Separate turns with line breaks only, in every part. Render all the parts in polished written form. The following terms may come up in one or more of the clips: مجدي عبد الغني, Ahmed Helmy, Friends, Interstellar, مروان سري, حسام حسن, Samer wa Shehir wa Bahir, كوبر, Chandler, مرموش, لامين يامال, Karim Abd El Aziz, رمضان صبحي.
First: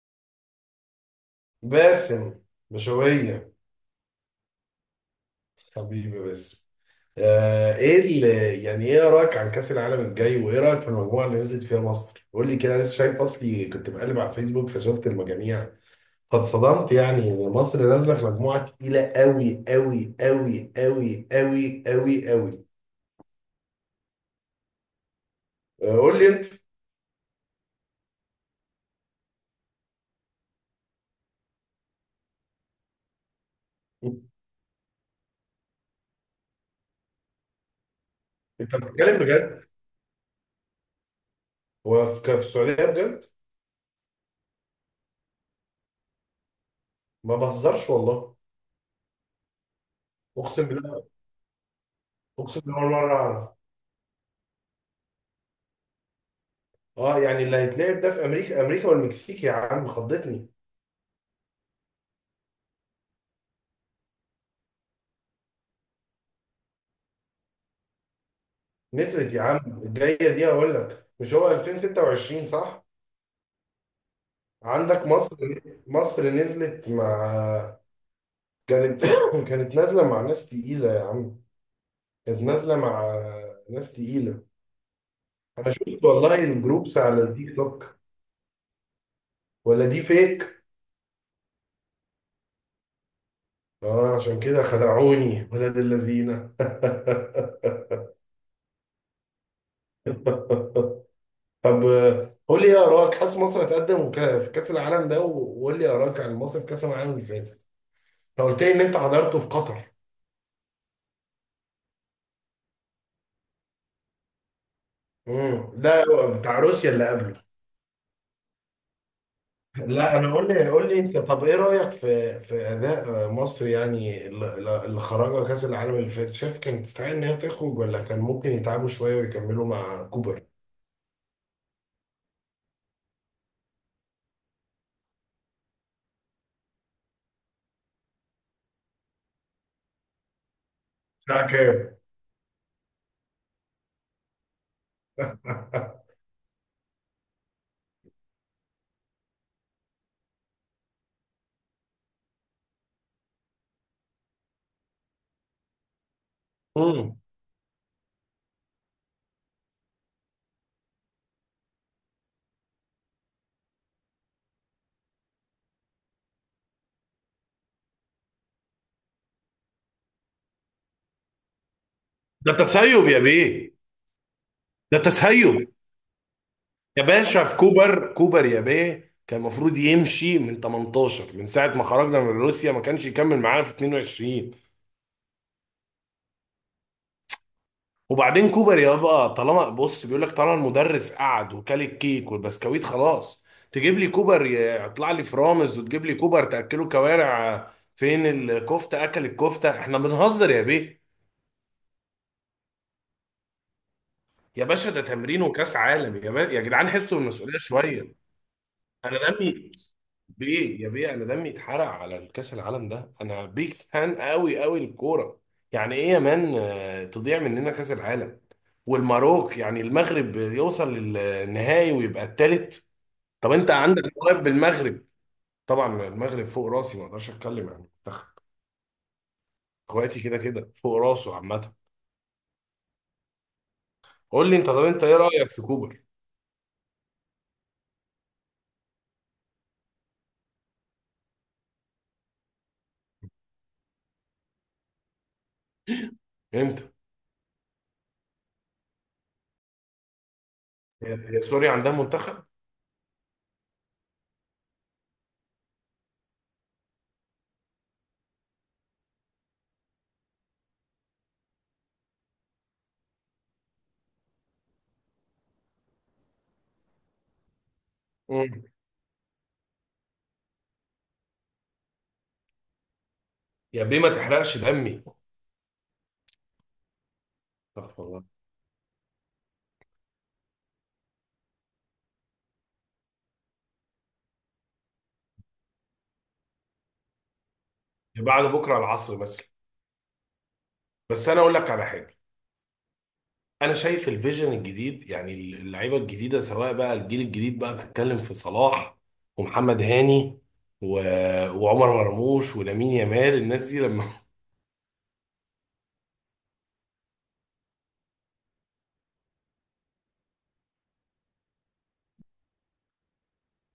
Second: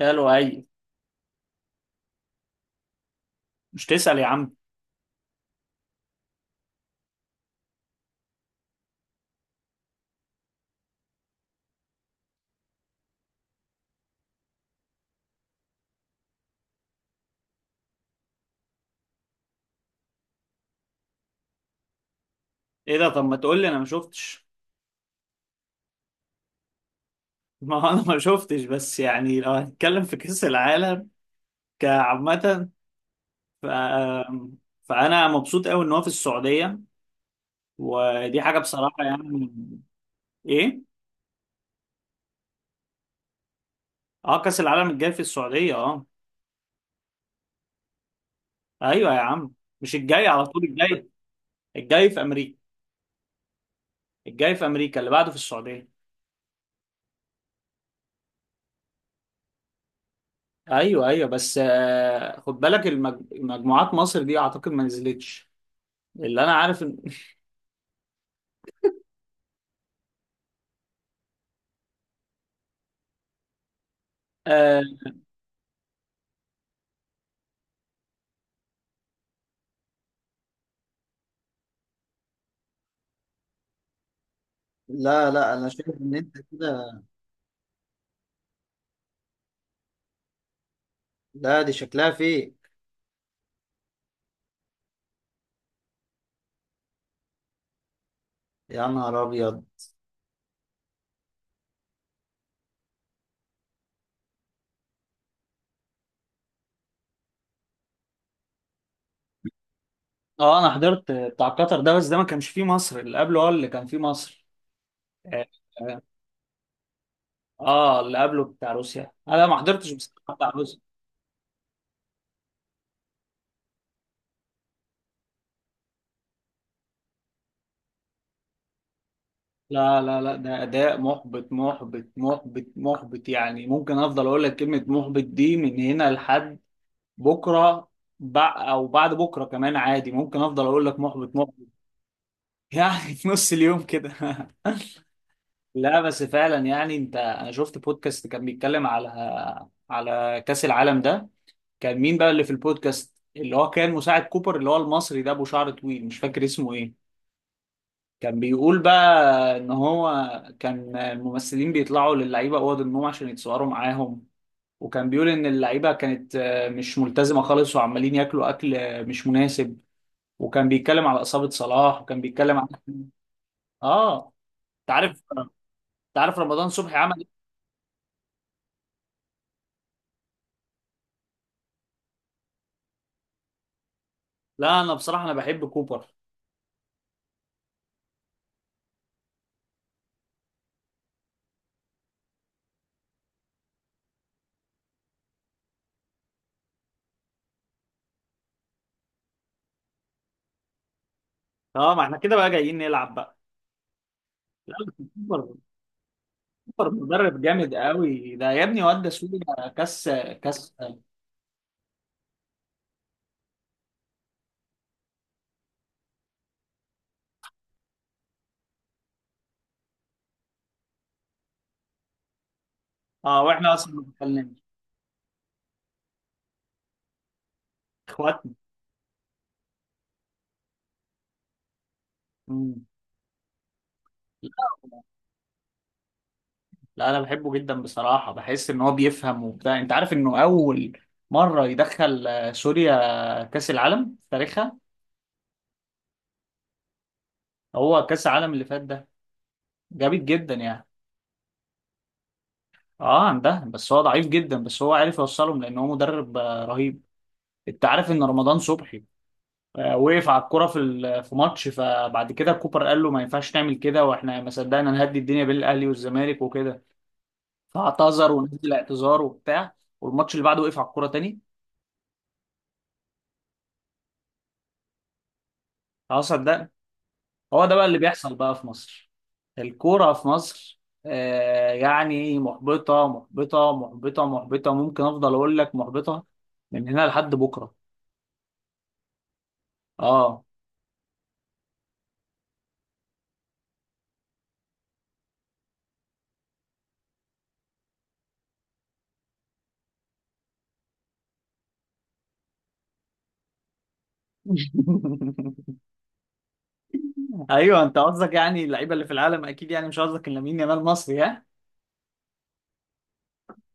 قالوا اي.
باسم، بشوية.
مش تسأل يا عم.
حبيبي باسم. ايه اللي يعني ايه رايك عن كأس العالم الجاي وايه رايك في المجموعة اللي نزلت فيها مصر؟ قول لي كده، لسه شايف. اصلي كنت بقلب على الفيسبوك فشفت المجاميع. قد صدمت يعني ان مصر نازلة في مجموعة تقيلة قوي قوي قوي قوي قوي قوي قوي.
ايه ده؟ طب ما تقول لي، انا ما شفتش.
آه، قول لي انت.
ما هو انا ما شفتش، بس يعني لو هنتكلم في كأس العالم كعامة ف... فانا مبسوط قوي ان هو في السعودية، ودي حاجة
انت
بصراحة
بتتكلم
يعني.
بجد؟
ايه،
هو في السعودية بجد؟
اه، كأس العالم الجاي في السعودية اه.
ما بهزرش والله.
ايوه يا عم، مش الجاي على طول،
اقسم بالله،
الجاي، الجاي في امريكا.
اقسم بالله أول مرة اعرف.
الجاي في امريكا، اللي بعده في السعودية.
اه يعني اللي هيتلعب ده في امريكا، امريكا والمكسيك. يا عم خضتني.
ايوه ايوه بس خد بالك مجموعات مصر دي اعتقد ما نزلتش، اللي انا عارف ان.
نسرت يا عم الجايه دي، هقول لك، مش هو 2026 صح؟ عندك مصر. مصر نزلت مع. كانت كانت نازله مع ناس تقيله يا عم. كانت نازله مع ناس تقيله.
لا لا، انا
انا
شايف
شفت
ان انت
والله الجروبس
كده.
على التيك توك، ولا دي فيك؟
لا، دي شكلها فيك.
اه عشان كده خدعوني ولاد اللذينه.
يا نهار ابيض.
طب قول لي ايه اراك، حاسس مصر هتقدم في كاس العالم ده، وقول لي اراك عن مصر في كاس العالم اللي فاتت. انت قلت لي ان انت حضرته في قطر.
اه انا حضرت بتاع قطر ده، بس ده ما كانش فيه مصر، اللي قبله هو اللي كان فيه مصر. اه. آه،
لا، بتاع روسيا اللي قبله.
اللي قبله بتاع روسيا، انا ما حضرتش
لا
بصراحه
انا، قول
بتاع
لي
روسيا.
قول لي انت. طب ايه رايك في اداء مصر، يعني اللي خرجها كاس العالم اللي فاتت. شايف كانت تستحق ان هي تخرج، ولا كان ممكن يتعبوا شويه ويكملوا
لا
مع
لا لا،
كوبر؟
ده اداء محبط محبط محبط محبط، يعني ممكن افضل اقول لك كلمه محبط دي من هنا لحد بكره، او بعد بكره كمان، عادي ممكن افضل اقول لك محبط
ساعه
محبط.
كام؟
يعني في نص اليوم كده. لا بس فعلا يعني انت، انا شفت بودكاست كان بيتكلم على، على كأس العالم ده. كان مين بقى اللي في البودكاست اللي هو كان مساعد كوبر، اللي هو المصري ده ابو شعر طويل، مش فاكر اسمه ايه.
امم
كان بيقول بقى ان هو كان الممثلين بيطلعوا للعيبه اوض النوم عشان يتصوروا معاهم. وكان بيقول ان اللعيبه كانت مش ملتزمه خالص، وعمالين ياكلوا اكل مش مناسب. وكان بيتكلم على اصابه صلاح، وكان
ده
بيتكلم على.
تسيب يا بيه.
اه.
ده
تعرف
تسيب
تعرف رمضان صبحي
يا
عمل.
باشا، في كوبر. كوبر يا بيه كان المفروض يمشي من 18، من ساعة ما خرجنا من روسيا، ما كانش يكمل معانا في 22.
لا انا بصراحه انا بحب كوبر.
وبعدين كوبر يابا، طالما بص بيقول لك، طالما المدرس قعد وكل الكيك والبسكويت خلاص. تجيب لي كوبر يطلع لي فرامز، وتجيب لي كوبر تأكله كوارع. فين الكفتة، أكل الكفتة؟ احنا بنهزر يا بيه؟
اه ما احنا كده بقى جايين نلعب بقى.
يا
لا
باشا،
بس
ده تمرين
كوبر،
وكأس عالم، يا جدعان
كوبر
حسوا
مدرب
المسؤولية
جامد
شوية.
قوي ده يا ابني، واد
انا
سوريا
دمي،
كاس. كاس.
بيه يا بيه، انا دمي اتحرق على الكاس العالم ده. انا بيك فان قوي قوي للكوره. يعني ايه يا مان تضيع مننا كاس العالم؟ والمروك، يعني المغرب، يوصل للنهائي ويبقى التالت.
اه
طب انت
واحنا اصلا ما
عندك مواهب
بنتكلمش.
بالمغرب. طبعا المغرب فوق راسي، ما اقدرش اتكلم عن المنتخب.
اخواتنا.
اخواتي كده كده فوق راسه عامه.
مم.
قول لي انت، طب انت ايه رايك في كوبر؟
لا انا بحبه جدا بصراحه، بحس ان هو بيفهم وبتاع. انت عارف انه اول مره يدخل سوريا كاس العالم في تاريخها.
امتى؟
هو كاس العالم اللي فات ده جامد جدا يعني.
يا سوريا عندها منتخب؟
اه عندها، بس هو ضعيف جدا، بس هو عارف يوصلهم لان هو مدرب رهيب. انت عارف ان رمضان صبحي وقف على الكرة في ماتش، فبعد كده كوبر قال له ما ينفعش نعمل كده، واحنا ما صدقنا نهدي الدنيا بين الاهلي والزمالك وكده، فاعتذر
مم.
ونزل اعتذار وبتاع. والماتش اللي بعده وقف على الكرة تاني.
يا بيه ما تحرقش دمي.
خلاص صدقنا. هو ده بقى اللي
طب والله.
بيحصل بقى في مصر. الكورة في مصر يعني محبطة محبطة محبطة محبطة، ممكن افضل اقول لك محبطة من هنا لحد بكرة.
بعد بكره العصر بس.
اه.
بس انا اقول لك على حاجه. انا شايف الفيجن الجديد يعني اللعيبه الجديده، سواء بقى الجيل الجديد بقى، بتتكلم في صلاح ومحمد هاني و... وعمر مرموش ولامين يامال. الناس دي لما.
ايوه انت قصدك يعني اللعيبه اللي في العالم، اكيد يعني مش قصدك إن لامين يامال مصري.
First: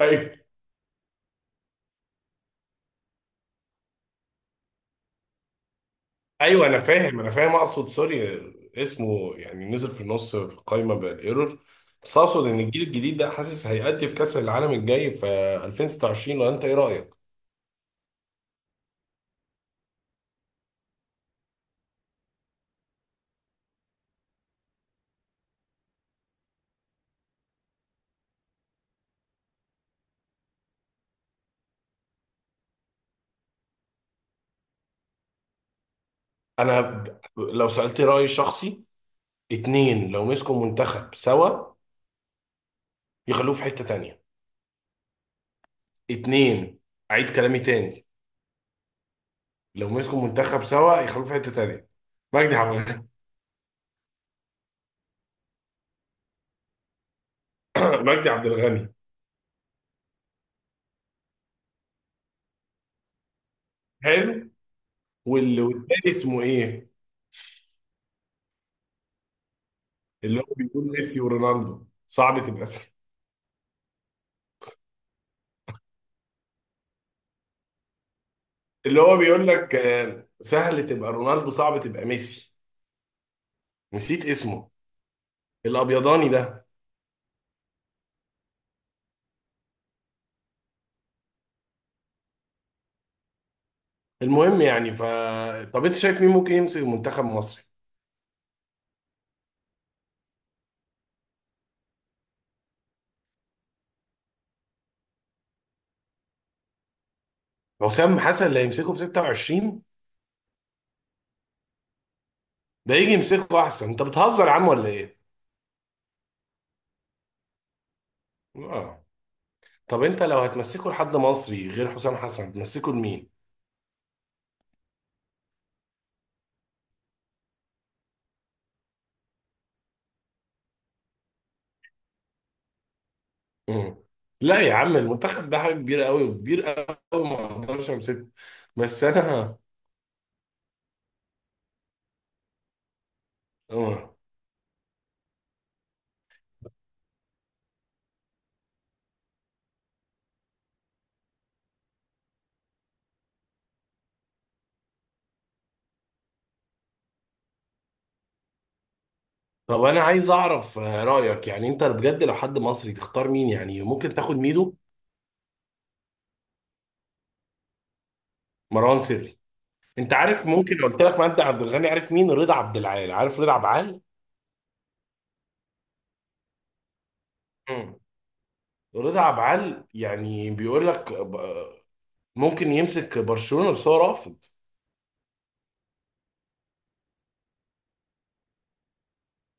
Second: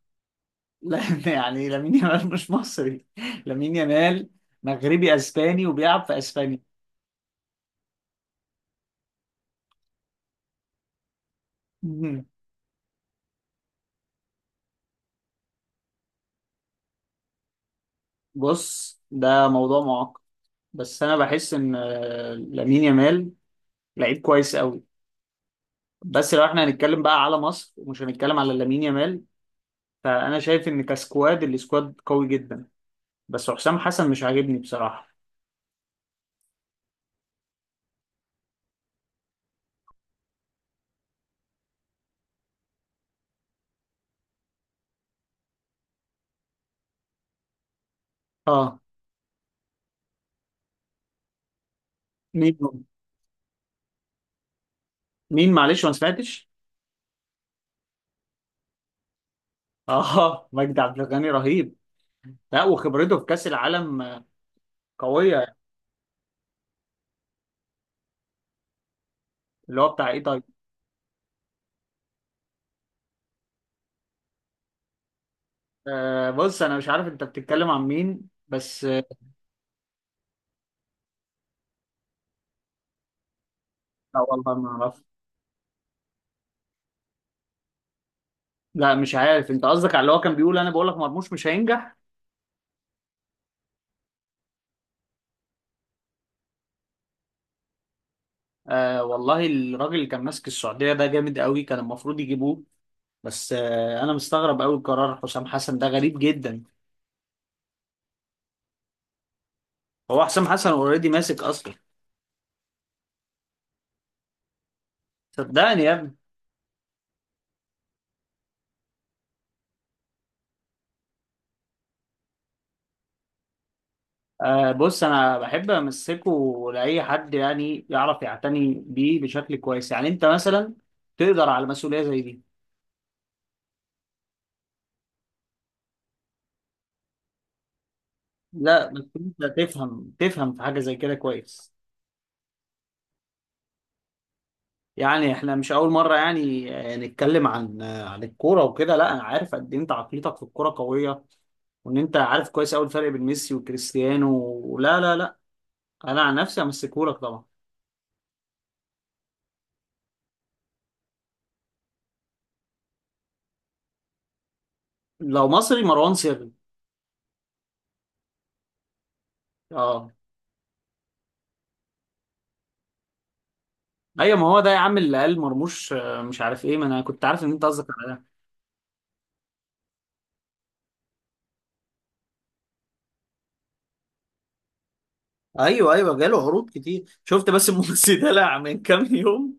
ايوه،
لا. يعني لامين يامال مش مصري، لامين يامال مغربي اسباني وبيلعب في اسبانيا.
ايوه انا فاهم، انا فاهم اقصد سوري. اسمه يعني نزل في النص في القايمه بالايرور. بس
مهم.
اقصد ان الجيل الجديد ده حاسس هيأدي في كاس العالم الجاي في 2026. لو انت ايه رايك؟
بص ده موضوع معقد، بس انا بحس ان لامين يامال لعيب كويس قوي. بس لو احنا هنتكلم بقى على مصر، ومش هنتكلم على لامين يامال، فانا شايف ان السكواد قوي جدا، بس حسام حسن مش عاجبني بصراحة.
انا لو سألت رايي الشخصي، اتنين لو مسكوا منتخب سوا يخلوه في حته تانيه. اتنين، اعيد كلامي تاني،
اه.
لو مسكوا منتخب سوا يخلوه في حته تانيه. مجدي
مين؟
عبد الغني.
مين، معلش ما سمعتش.
مجدي عبد الغني
اه مجدي عبد الغني رهيب، لا وخبرته في كاس العالم
حلو.
قوية.
والتاني اسمه ايه؟
اللي هو بتاع ايه؟
اللي هو بيقول ميسي ورونالدو، صعب تبقى سهل.
أه بص انا مش عارف انت بتتكلم عن مين، بس
اللي
آه،
هو بيقول لك سهل تبقى رونالدو، صعب تبقى ميسي.
لا
نسيت
والله ما
اسمه،
اعرف.
الابيضاني ده.
لا مش عارف، انت قصدك على اللي هو كان بيقول انا بقول لك مرموش مش هينجح.
المهم يعني ف. طب انت شايف مين ممكن يمسك المنتخب المصري؟
أه والله الراجل اللي كان ماسك السعوديه ده جامد قوي، كان المفروض يجيبوه. بس أه انا مستغرب قوي، قرار حسام حسن ده غريب جدا.
حسام حسن اللي هيمسكه في 26؟
هو حسام حسن اوريدي ماسك اصلا.
ده يجي يمسكه احسن. انت بتهزر يا عم ولا ايه؟
صدقني يا ابني.
اه. طب انت لو هتمسكه لحد مصري غير حسام حسن، هتمسكه لمين؟
أه بص انا بحب امسكه لاي حد يعني يعرف يعتني بيه بشكل كويس. يعني انت مثلا تقدر على مسؤوليه زي دي؟
مم. لا يا عم، المنتخب ده حاجه كبيره قوي، وكبير قوي، ما اقدرش امسكه.
لا بس
بس
انت
انا.
تفهم في حاجه زي كده كويس،
مم.
يعني احنا مش اول مره يعني نتكلم عن عن الكوره وكده. لا انا عارف قد ايه انت عقليتك في الكوره قويه، وان انت عارف كويس قوي الفرق بين ميسي وكريستيانو. لا لا لا، انا عن نفسي همسكهولك طبعا.
طب انا عايز اعرف رايك. يعني انت بجد لو حد مصري تختار مين؟ يعني ممكن تاخد ميدو؟
لو مصري مروان سري.
مروان سري.
اه.
انت عارف، ممكن لو قلت لك مجدي عبد الغني، عارف مين؟ رضا عبد العال. عارف رضا عبد العال؟
ايوه ما هو ده يا عم اللي قال مرموش مش عارف ايه، ما انا كنت عارف ان انت قصدك
مم.
على ده.
رضا عبد العال يعني بيقول لك ممكن يمسك برشلونه، بس هو رافض.
ايوه ايوه، جاله عروض كتير شفت، بس الممثل دلع من كام يوم.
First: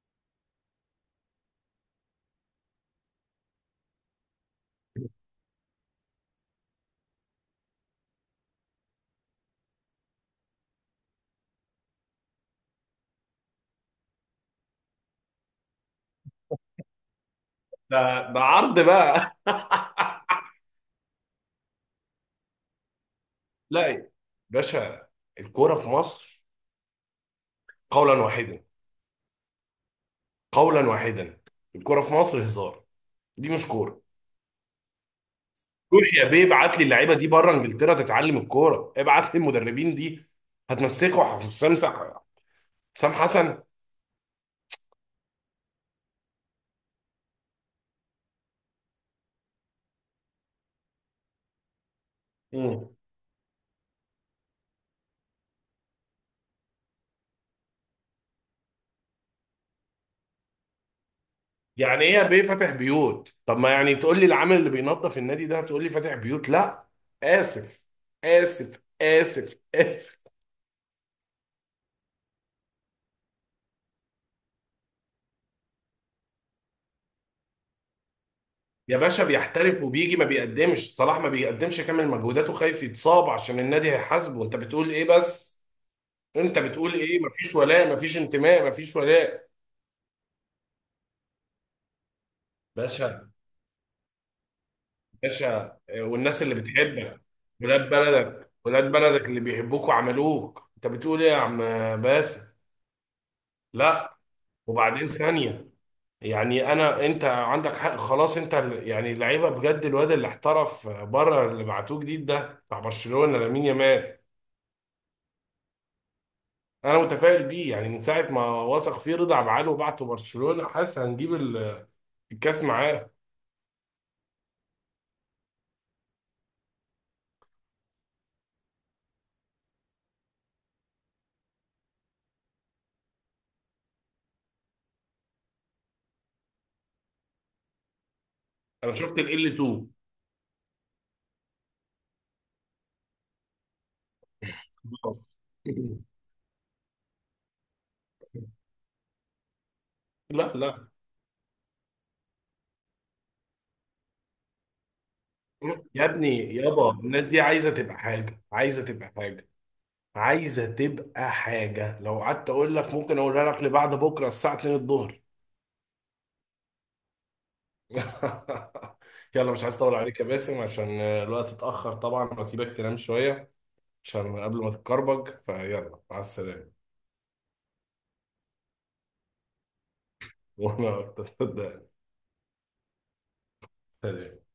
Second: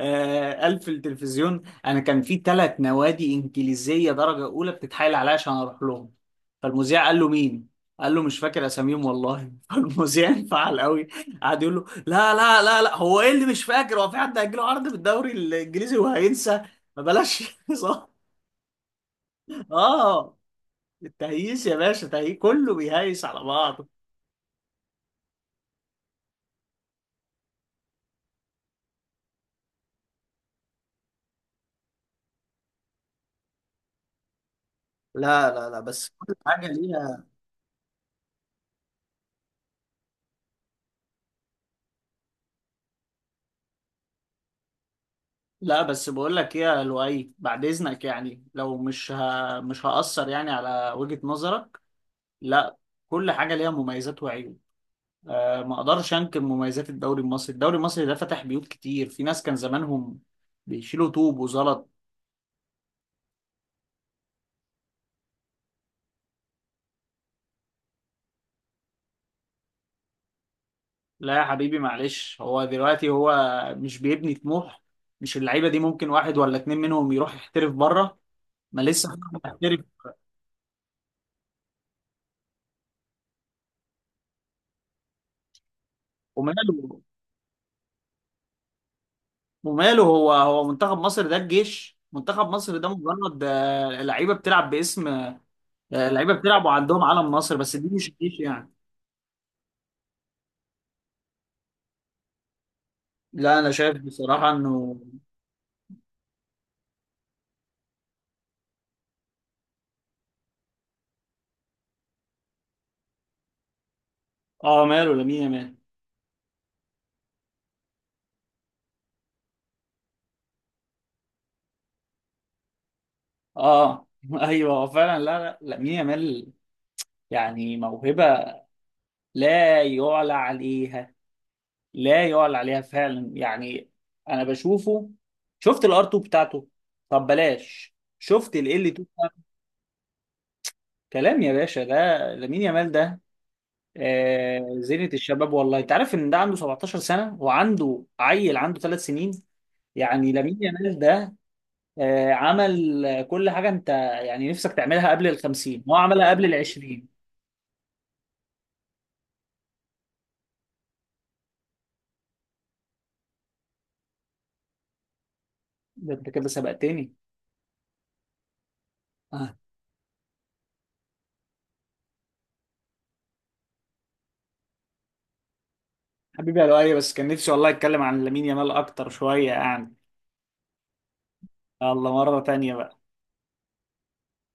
آه قال في التلفزيون انا كان في 3 نوادي انجليزيه درجه اولى بتتحايل عليا عشان اروح لهم. فالمذيع قال له مين؟ قال له مش فاكر اساميهم والله. فالمذيع انفعل قوي، قعد يقول له لا لا لا لا، هو ايه اللي مش فاكر؟ هو في حد هيجيله عرض في الدوري الانجليزي وهينسى؟ ما بلاش. صح.
ده ده عرض بقى.
اه. التهييس يا باشا، تهييس كله بيهيس على
لا
بعضه.
يا باشا، الكوره في مصر، قولا واحدا، قولا واحدا، الكوره في مصر هزار، دي مش كوره.
لا لا لا
روح
بس
يا
كل
بيه،
حاجه
ابعت لي اللعيبه
ليها.
دي بره انجلترا تتعلم الكوره، ابعت لي المدربين دي. هتمسكوا حسام حسن.
لا بس بقول لك ايه يا لؤي، بعد اذنك يعني لو مش هأثر يعني على وجهة نظرك. لا.
مم.
كل حاجة ليها مميزات وعيوب. أه ما اقدرش انكر مميزات الدوري المصري، الدوري المصري ده فتح بيوت كتير، في ناس كان زمانهم بيشيلوا طوب وزلط.
يعني ايه يا بيه فاتح بيوت؟ طب ما يعني تقول لي العامل اللي بينظف النادي ده تقول لي فاتح بيوت؟ لا. اسف. اسف، اسف، اسف.
لا يا حبيبي معلش، هو دلوقتي هو مش بيبني طموح، مش اللعيبة دي ممكن واحد ولا اتنين منهم يروح يحترف بره، ما
يا
لسه.
باشا
محترف،
بيحترف وبيجي ما بيقدمش، صلاح ما بيقدمش كامل مجهوداته، خايف يتصاب عشان النادي هيحاسبه. انت بتقول ايه بس؟ انت
وماله.
بتقول ايه، مفيش ولاء، مفيش انتماء، مفيش ولاء.
وماله، هو هو منتخب مصر ده الجيش؟ منتخب مصر ده
باشا،
مجرد لعيبه بتلعب باسم،
باشا
لعيبه
والناس اللي
بتلعب وعندهم
بتحبك،
علم مصر، بس
ولاد
دي مش الجيش
بلدك،
يعني.
ولاد بلدك اللي بيحبوك وعملوك، انت بتقول ايه يا عم؟ باسم.
لا انا شايف
لا.
بصراحه انه.
وبعدين ثانية، يعني انا، انت عندك حق، خلاص. انت يعني اللعيبه بجد، الواد اللي احترف بره، اللي بعتوه جديد ده بتاع برشلونة لامين يامال.
اه ماله لامين يامال.
انا متفائل بيه يعني، من ساعه ما وثق فيه رضا عبد العال وبعته برشلونه، حاسس هنجيب الكاس معاه.
اه ايوه هو فعلا، لا لا، لامين يامال يعني موهبه لا يعلى عليها، لا يعلى عليها فعلا يعني. انا بشوفه، شفت الار 2 بتاعته؟ طب بلاش، شفت ال ال
انا
2؟
شفت ال L2.
كلام يا باشا ده، لامين يامال ده زينة
خلاص.
الشباب والله. انت عارف ان ده عنده 17 سنة وعنده عيل عنده 3 سنين؟ يعني
لا
لامين
لا
يامال ده عمل كل حاجة انت يعني نفسك تعملها قبل ال 50، هو
يا ابني
عملها قبل ال
يابا،
20.
الناس دي عايزه تبقى حاجه، عايزه تبقى حاجه، عايزه تبقى حاجه. لو قعدت اقول لك ممكن اقولها لك لبعد بكره الساعه 2 الظهر.
ده انت كده سبقتني.
يلا
آه،
مش عايز اطول عليك يا باسم عشان الوقت اتاخر طبعا، واسيبك تنام شويه، عشان قبل ما تتكربج فيلا. مع
حبيبي يا
السلامه.
لؤي بس كان نفسي والله اتكلم عن لامين يامال اكتر شوية يعني.
وانا اكتر.
الله مرة تانية بقى.
سلام.